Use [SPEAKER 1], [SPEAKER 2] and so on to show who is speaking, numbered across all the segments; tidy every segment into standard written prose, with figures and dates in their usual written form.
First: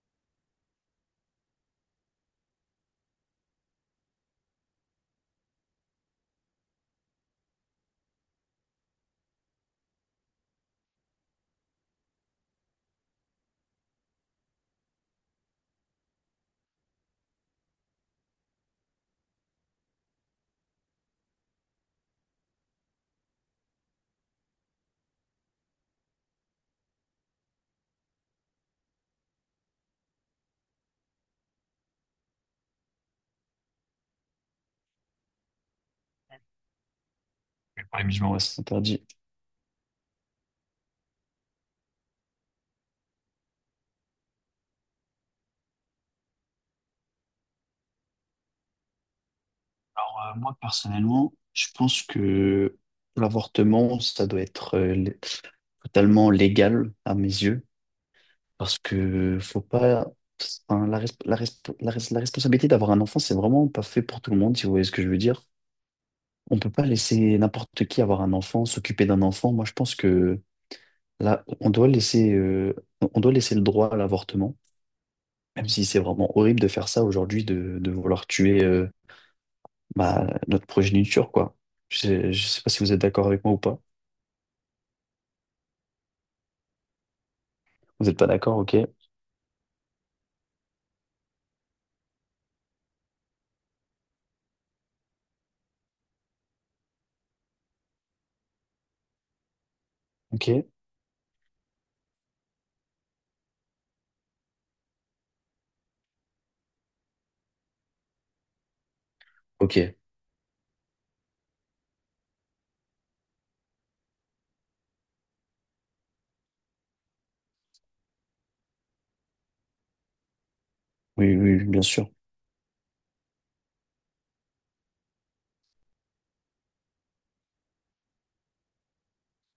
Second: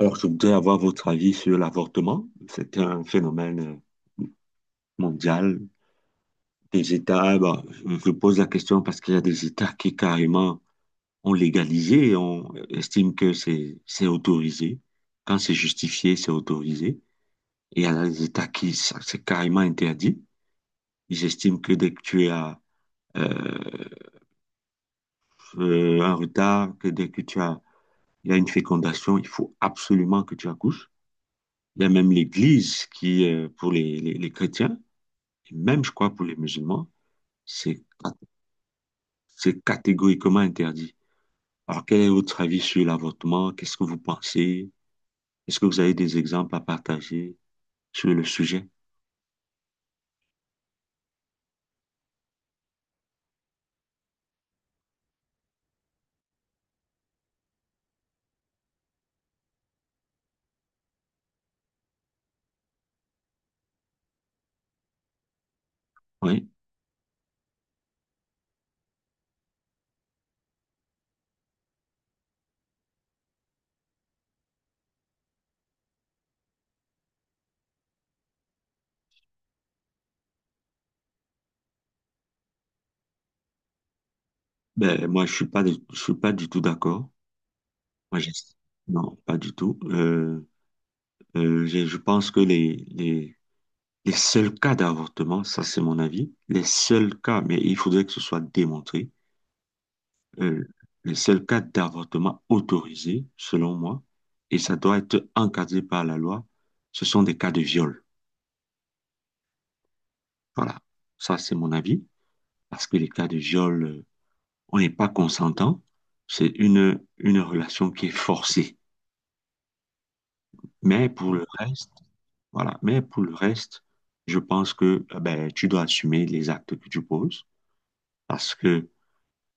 [SPEAKER 1] Alors, je voudrais avoir votre avis sur l'avortement. C'est un phénomène mondial. Des États, bah, je pose la question parce qu'il y a des États qui carrément ont légalisé et on estime que c'est autorisé. Quand c'est justifié, c'est autorisé. Et il y a des États qui, ça, c'est carrément interdit. Ils estiment que dès que tu as euh, un retard, que dès que tu as, il y a une fécondation, il faut absolument que tu accouches. Il y a même l'Église qui, pour les, les chrétiens, et même, je crois, pour les musulmans, c'est
[SPEAKER 2] Ouais, mais c'est interdit.
[SPEAKER 1] c'est catégoriquement interdit. Alors, quel est votre avis sur l'avortement? Qu'est-ce que vous pensez? Est-ce que vous avez des exemples à partager sur le sujet?
[SPEAKER 2] Alors, moi, personnellement, je pense que l'avortement, ça doit être totalement légal à mes yeux, parce que faut pas. Enfin, la responsabilité d'avoir un enfant, c'est vraiment pas fait pour tout le monde, si vous voyez ce que je veux dire.
[SPEAKER 1] Oui.
[SPEAKER 2] On peut pas laisser n'importe qui avoir un enfant, s'occuper d'un enfant. Moi, je pense que là, on doit laisser le droit à l'avortement, même si c'est vraiment horrible de faire ça aujourd'hui, de vouloir tuer. Bah, notre progéniture, quoi. Je sais pas si vous êtes d'accord avec moi ou pas.
[SPEAKER 1] Ben, moi, je suis pas du tout d'accord.
[SPEAKER 2] Vous
[SPEAKER 1] Moi,
[SPEAKER 2] n'êtes pas
[SPEAKER 1] j'ai-
[SPEAKER 2] d'accord, ok,
[SPEAKER 1] non, pas du tout. Je pense que les seuls cas d'avortement, ça c'est mon avis, les seuls cas, mais il faudrait que ce soit démontré.
[SPEAKER 2] ok.
[SPEAKER 1] Euh, c'est le cas d'avortement autorisé, selon moi, et ça doit être encadré par la loi. Ce sont des cas de viol.
[SPEAKER 2] Ok.
[SPEAKER 1] Voilà, ça c'est mon avis, parce que les cas de viol, on n'est pas consentant. C'est une relation qui est forcée. Mais pour
[SPEAKER 2] Oui,
[SPEAKER 1] le,
[SPEAKER 2] oui, oui,
[SPEAKER 1] re-
[SPEAKER 2] bien sûr.
[SPEAKER 1] voilà. Mais pour le reste, je pense que ben, tu dois assumer les actes que tu poses, parce que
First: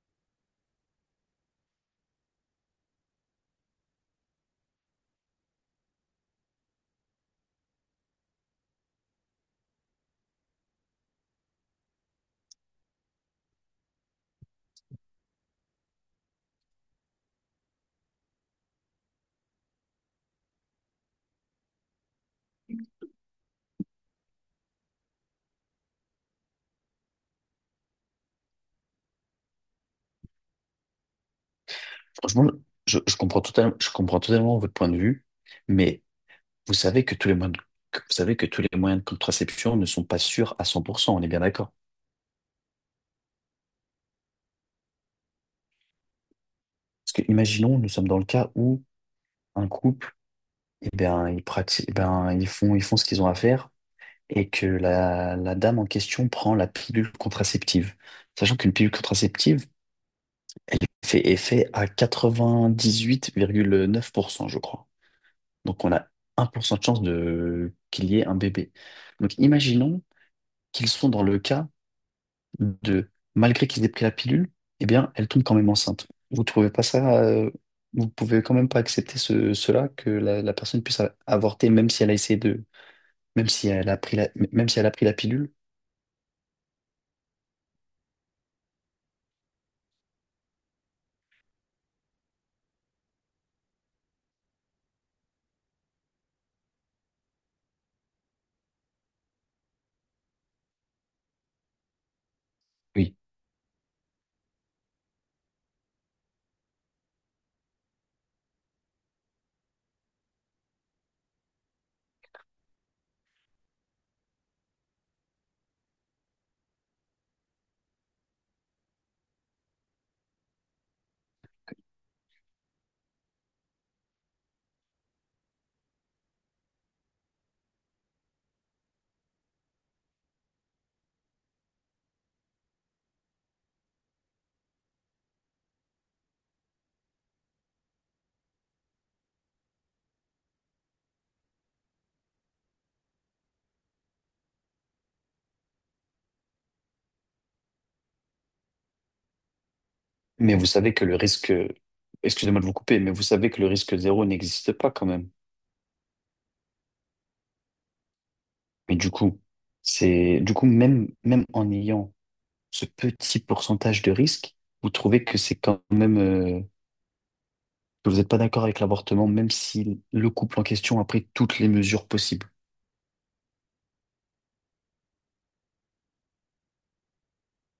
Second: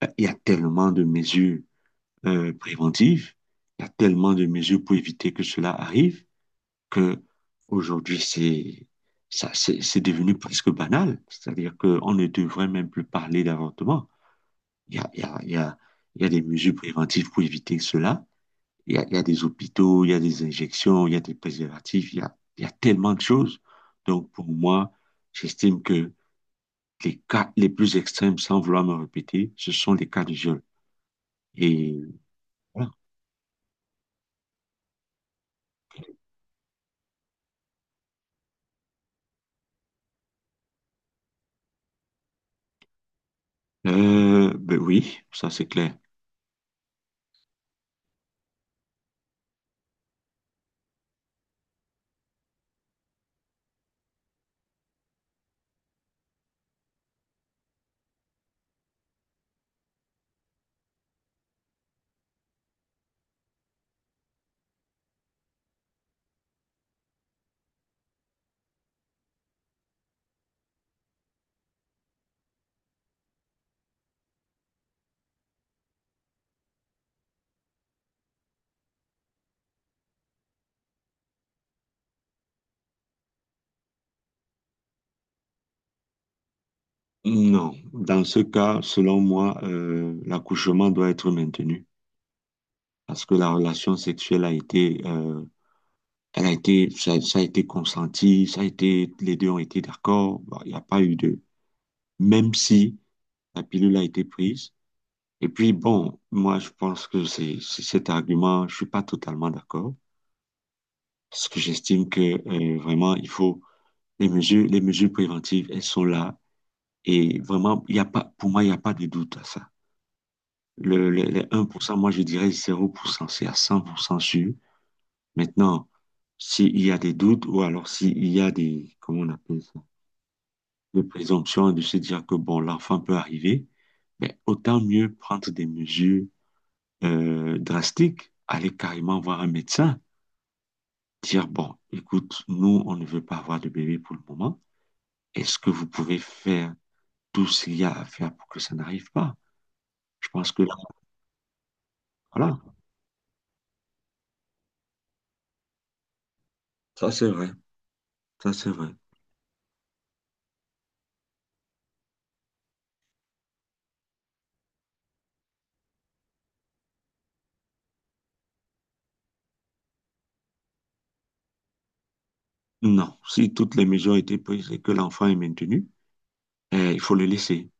[SPEAKER 1] il y a tellement de mesures préventives, il y a tellement de mesures pour éviter que cela arrive que aujourd'hui c'est ça c'est devenu presque banal, c'est-à-dire qu'on ne devrait même plus parler d'avortement. Il y a, il y a, il y a, il y a des mesures préventives pour éviter cela. Il y a des hôpitaux, il y a des injections, il y a des préservatifs, il y a tellement de choses. Donc pour moi, j'estime que les cas les plus extrêmes, sans vouloir me répéter, ce sont les cas de viol. Et
[SPEAKER 2] Franchement,
[SPEAKER 1] voilà.
[SPEAKER 2] je comprends totalement, je comprends totalement votre point de vue, mais vous savez que tous les moyens de, que vous savez que tous les moyens de contraception ne sont pas sûrs à cent pour cent, on est bien d'accord.
[SPEAKER 1] Ben oui, ça c'est clair.
[SPEAKER 2] Parce que imaginons, nous sommes dans le cas où un couple, eh bien, ils pratiquent, eh bien, ils font ce qu'ils ont à faire et que la dame en question prend la pilule contraceptive. Sachant qu'une pilule contraceptive, fait effet à 98,9%, je crois. Donc on a 1% de chance de qu'il y ait un bébé. Donc imaginons qu'ils sont dans le cas de, malgré qu'ils aient pris la pilule, eh bien, elle tombe quand même enceinte. Vous pouvez quand même pas accepter cela, que la personne puisse avorter, même si elle a pris la pilule.
[SPEAKER 1] Non, dans ce cas, selon moi, l'accouchement doit être maintenu parce que la relation sexuelle a été, elle a été, ça a été consenti, ça a été, les deux ont été d'accord. Bon, il n'y a pas eu de, même si
[SPEAKER 2] Oui.
[SPEAKER 1] la pilule a été prise. Et puis bon, moi je pense que c'est cet argument, je suis pas totalement d'accord parce que j'estime que vraiment il faut les mesures préventives, elles sont là et vraiment il y a pas, pour moi il n'y a pas de doute à ça. Les, un pour cent, moi je dirais zéro pour cent, c'est à 100% sûr. Maintenant, s'il y a des doutes ou alors s'il y a des, comment on appelle ça, des présomptions de se dire que bon, l'enfant peut arriver, mais autant mieux prendre des mesures drastiques, aller carrément voir un médecin, dire bon, écoute, nous, on ne veut pas avoir de bébé pour le moment. Est-ce que vous pouvez faire tout ce qu'il y a à faire pour que ça n'arrive pas? Je pense
[SPEAKER 2] Mais
[SPEAKER 1] que
[SPEAKER 2] vous
[SPEAKER 1] là,
[SPEAKER 2] savez que le risque,
[SPEAKER 1] voilà,
[SPEAKER 2] excusez-moi de vous couper, mais vous savez que le risque zéro n'existe pas quand même.
[SPEAKER 1] ça c'est vrai, ça c'est vrai.
[SPEAKER 2] Mais du coup, c'est du coup même en ayant ce petit pourcentage de risque, vous trouvez que c'est quand même que vous n'êtes pas d'accord avec l'avortement, même si le couple en question a pris toutes les mesures possibles.
[SPEAKER 1] Non, si toutes les mesures ont été prises et que l'enfant est maintenu, eh, il faut le laisser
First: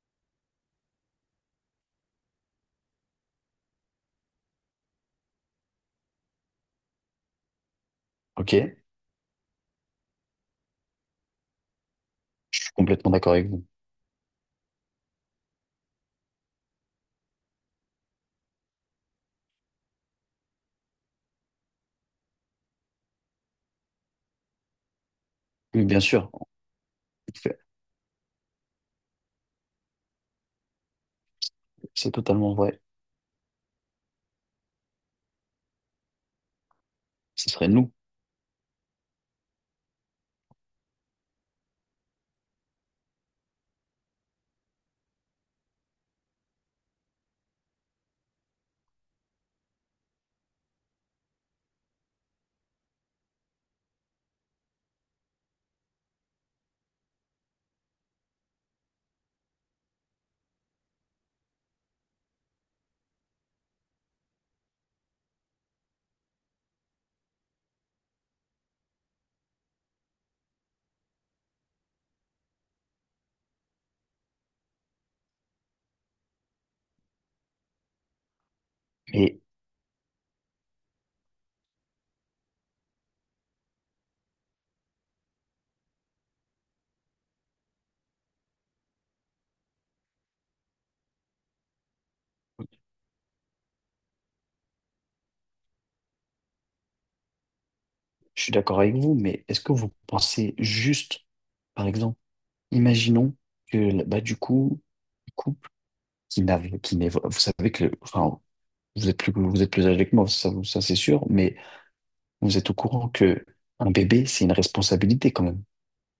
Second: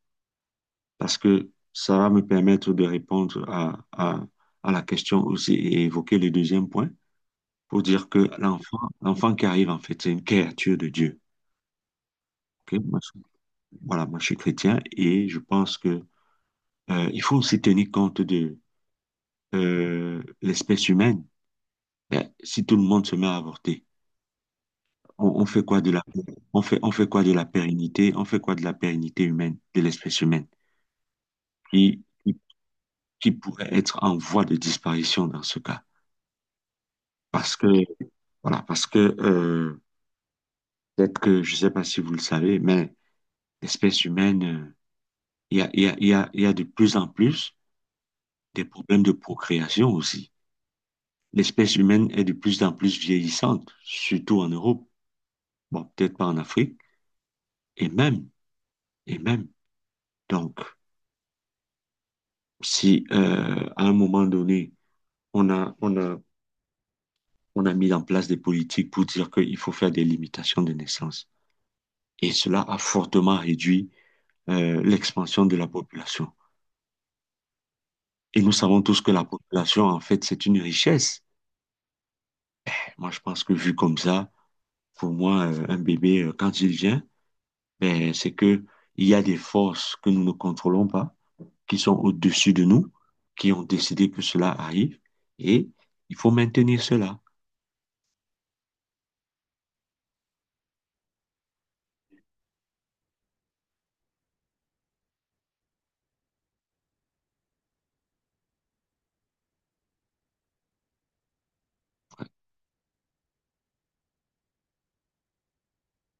[SPEAKER 1] parce que ça va me permettre de répondre à la question aussi et évoquer le deuxième point pour dire que
[SPEAKER 2] Ok, je
[SPEAKER 1] l'enfant qui arrive, en fait, c'est une créature de Dieu.
[SPEAKER 2] suis
[SPEAKER 1] Ok,
[SPEAKER 2] complètement d'accord avec vous.
[SPEAKER 1] voilà, moi je suis chrétien et je pense que il faut aussi tenir compte de l'espèce humaine. Eh, si tout le monde se met à avorter, on fait quoi
[SPEAKER 2] Oui,
[SPEAKER 1] de
[SPEAKER 2] bien
[SPEAKER 1] la,
[SPEAKER 2] sûr, en
[SPEAKER 1] on fait quoi de la
[SPEAKER 2] fait,
[SPEAKER 1] pérennité, on fait quoi de la pérennité humaine, de l'espèce humaine
[SPEAKER 2] c'est totalement vrai.
[SPEAKER 1] qui pourrait être en voie de disparition dans ce cas.
[SPEAKER 2] Ce
[SPEAKER 1] Parce que,
[SPEAKER 2] serait nous.
[SPEAKER 1] voilà, parce que peut-être que, je ne sais pas si vous le savez, mais l'espèce humaine, il y a, il y a, il y a, il y a de plus en plus des problèmes de procréation aussi. L'espèce humaine est de plus en plus vieillissante, surtout en Europe, bon, peut-être pas en Afrique, et même, et même. Donc, si à un moment donné, on a, on a, on a mis en place des politiques pour dire qu'il faut faire des limitations de naissance, et cela a fortement réduit l'expansion de la population. Et nous savons tous que la
[SPEAKER 2] Mais
[SPEAKER 1] population, en fait, c'est une richesse. Moi, je pense que vu comme ça, pour moi, un bébé, quand il vient, ben, c'est que il y a des forces que nous ne contrôlons pas, qui sont au-dessus de nous, qui ont décidé que cela arrive, et il faut maintenir cela.
[SPEAKER 2] je suis d'accord avec vous. Mais est-ce que vous pensez juste, par exemple, imaginons que bah du coup, le couple qui n'avait, qui n'évo- vous savez que le- enfin vous êtes plus, vous êtes plus âgé que moi, ça, ça c'est sûr, mais vous êtes au courant que un bébé, c'est une responsabilité quand même.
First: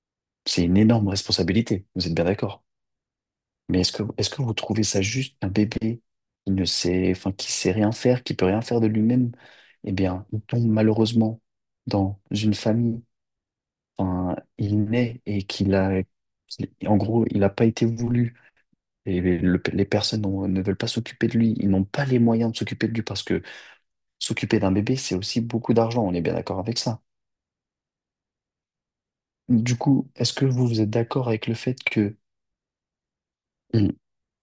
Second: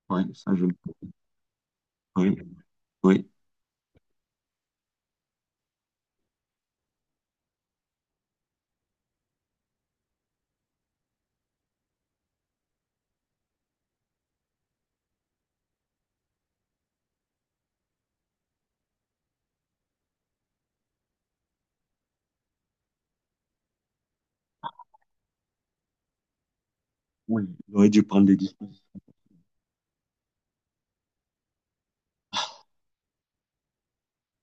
[SPEAKER 1] Oui, ça
[SPEAKER 2] C'est
[SPEAKER 1] je le
[SPEAKER 2] une
[SPEAKER 1] peux.
[SPEAKER 2] énorme responsabilité, vous êtes bien
[SPEAKER 1] Oui, oui,
[SPEAKER 2] d'accord.
[SPEAKER 1] oui.
[SPEAKER 2] Mais est-ce que vous trouvez ça juste un bébé qui ne sait, enfin, qui sait rien faire, qui peut rien faire de lui-même? Eh bien, il tombe malheureusement dans une famille, enfin, il naît et qu'il a, en gros, il n'a pas été voulu. Et les personnes ne veulent pas s'occuper de lui, ils n'ont pas les moyens de s'occuper de lui parce que s'occuper d'un bébé, c'est aussi beaucoup d'argent, on est bien d'accord avec ça.
[SPEAKER 1] On aurait dû prendre des dispositions.
[SPEAKER 2] Du coup, est-ce que vous, vous êtes d'accord avec le fait que, hmm,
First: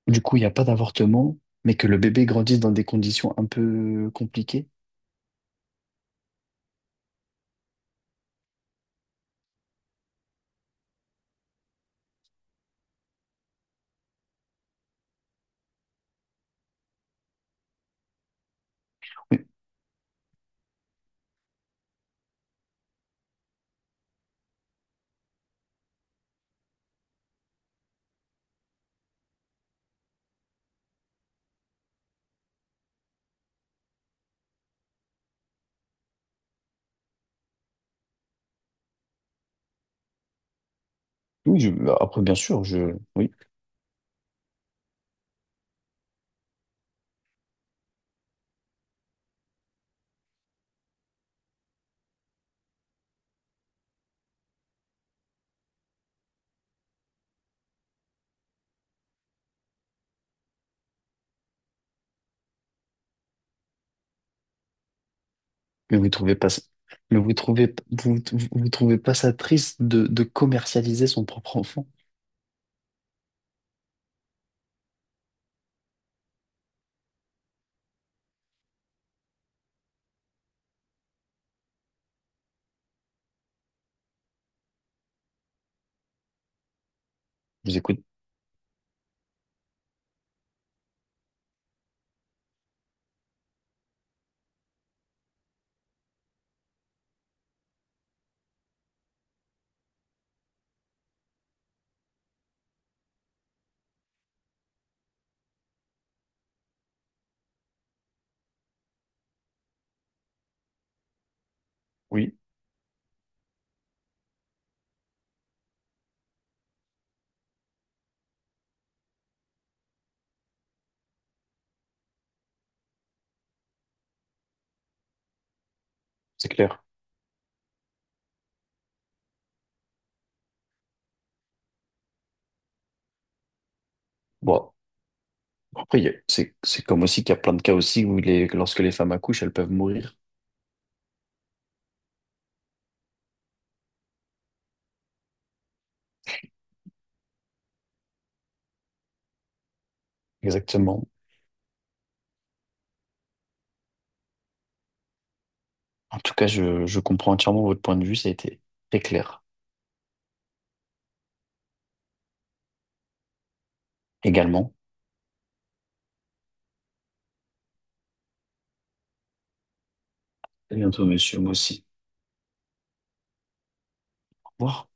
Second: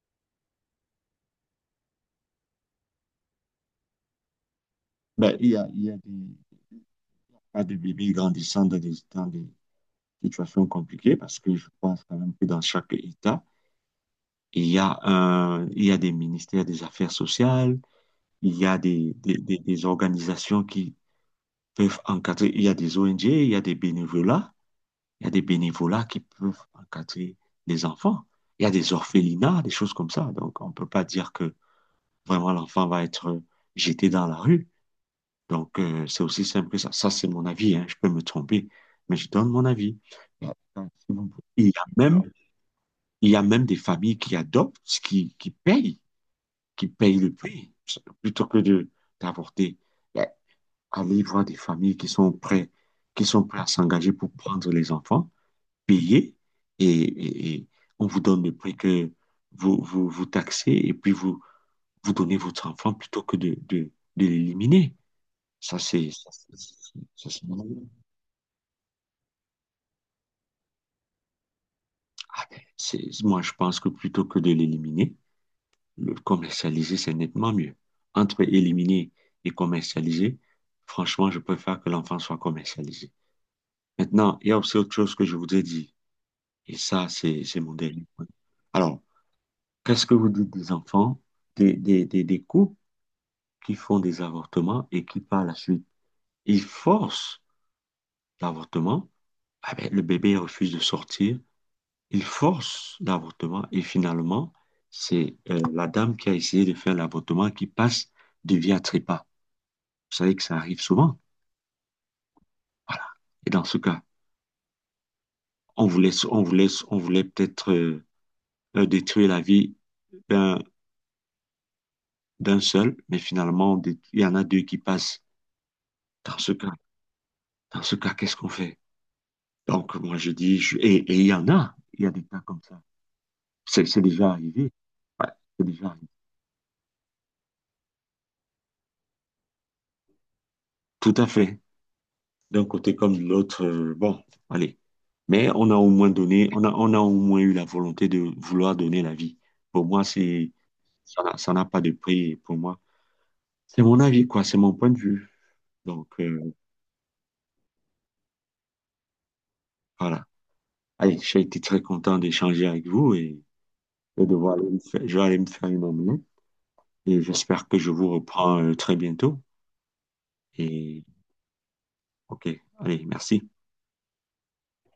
[SPEAKER 2] du coup, il n'y a pas d'avortement, mais que le bébé grandisse dans des conditions un peu compliquées?
[SPEAKER 1] Ben, il y a des pas de bébés grandissant dans des situations compliquées parce que je pense quand même que dans chaque État, il y a un, il y a des ministères des Affaires sociales, il y a des,
[SPEAKER 2] Oui,
[SPEAKER 1] des organisations qui peuvent encadrer, il y a des ONG, il y a des bénévolats, il y a des bénévolats qui peuvent encadrer les enfants. Il y a des orphelinats, des choses comme ça. Donc, on ne peut pas dire que vraiment l'enfant va être jeté dans la rue. Donc, c'est aussi simple que ça. Ça, c'est mon avis, hein. Je peux me tromper, mais je donne mon avis.
[SPEAKER 2] oui,
[SPEAKER 1] Il y a
[SPEAKER 2] bah,
[SPEAKER 1] même,
[SPEAKER 2] après, bien sûr, je,
[SPEAKER 1] il
[SPEAKER 2] oui,
[SPEAKER 1] y a même des familles qui adoptent, qui payent qui paye le prix, plutôt que de d'avorter. Ben, allez voir des familles qui sont prêtes, qui sont prêts à s'engager pour prendre les enfants, payer, et on vous donne le prix que vous taxez, et puis vous, vous donnez votre enfant plutôt que de l'éliminer. Ça,
[SPEAKER 2] mais vous
[SPEAKER 1] c'est...
[SPEAKER 2] trouvez pas, ça- mais
[SPEAKER 1] ça,
[SPEAKER 2] vous
[SPEAKER 1] c'est-
[SPEAKER 2] trouvez, vous vous trouvez pas ça triste de commercialiser son propre enfant?
[SPEAKER 1] Ah, moi, je pense que plutôt que de l'éliminer, le commercialiser, c'est nettement mieux. Entre éliminer et commercialiser, franchement, je préfère que l'enfant soit commercialisé. Maintenant, il y a aussi autre chose que je vous ai dit, et ça, c'est
[SPEAKER 2] Je
[SPEAKER 1] mon
[SPEAKER 2] vous écoute.
[SPEAKER 1] dernier point. Alors, qu'est-ce que vous dites des enfants, des couples qui font des avortements et qui, par la suite, ils forcent l'avortement, ah ben, le bébé refuse de sortir, ils forcent l'avortement et finalement, c'est la dame qui a essayé de faire l'avortement qui passe de vie à trépas. Vous savez que ça arrive souvent.
[SPEAKER 2] Oui,
[SPEAKER 1] Voilà. Et dans ce cas, on voulait peut-être détruire la vie d'un, d'un seul, mais finalement, il y en a deux qui passent. Dans
[SPEAKER 2] c'est
[SPEAKER 1] ce cas,
[SPEAKER 2] clair.
[SPEAKER 1] dans ce cas, qu'est-ce qu'on fait? Donc, moi, je dis, et il y en a, il y a des cas comme ça. C'est déjà arrivé.
[SPEAKER 2] Bon,
[SPEAKER 1] Ouais, c'est déjà
[SPEAKER 2] après,
[SPEAKER 1] arrivé.
[SPEAKER 2] c'est comme aussi qu'il y a plein de cas aussi où lorsque les femmes accouchent, elles peuvent mourir.
[SPEAKER 1] Tout à fait. D'un côté comme de l'autre, bon, allez. Mais on a au moins donné, on a au moins eu la volonté de vouloir donner la vie. Pour moi, c'est,
[SPEAKER 2] Exactement.
[SPEAKER 1] ça n'a pas de prix pour moi. C'est mon avis, quoi, c'est mon point de vue. Donc,
[SPEAKER 2] En tout cas, je comprends entièrement votre point de vue, ça a été très clair
[SPEAKER 1] voilà. Allez, j'ai été très content d'échanger avec vous et de voir aller
[SPEAKER 2] également.
[SPEAKER 1] me faire- je vais aller me faire une omelette. Et j'espère que je vous reprends très bientôt.
[SPEAKER 2] À
[SPEAKER 1] Et
[SPEAKER 2] bientôt, monsieur, moi aussi.
[SPEAKER 1] OK, allez, merci.
[SPEAKER 2] Au revoir.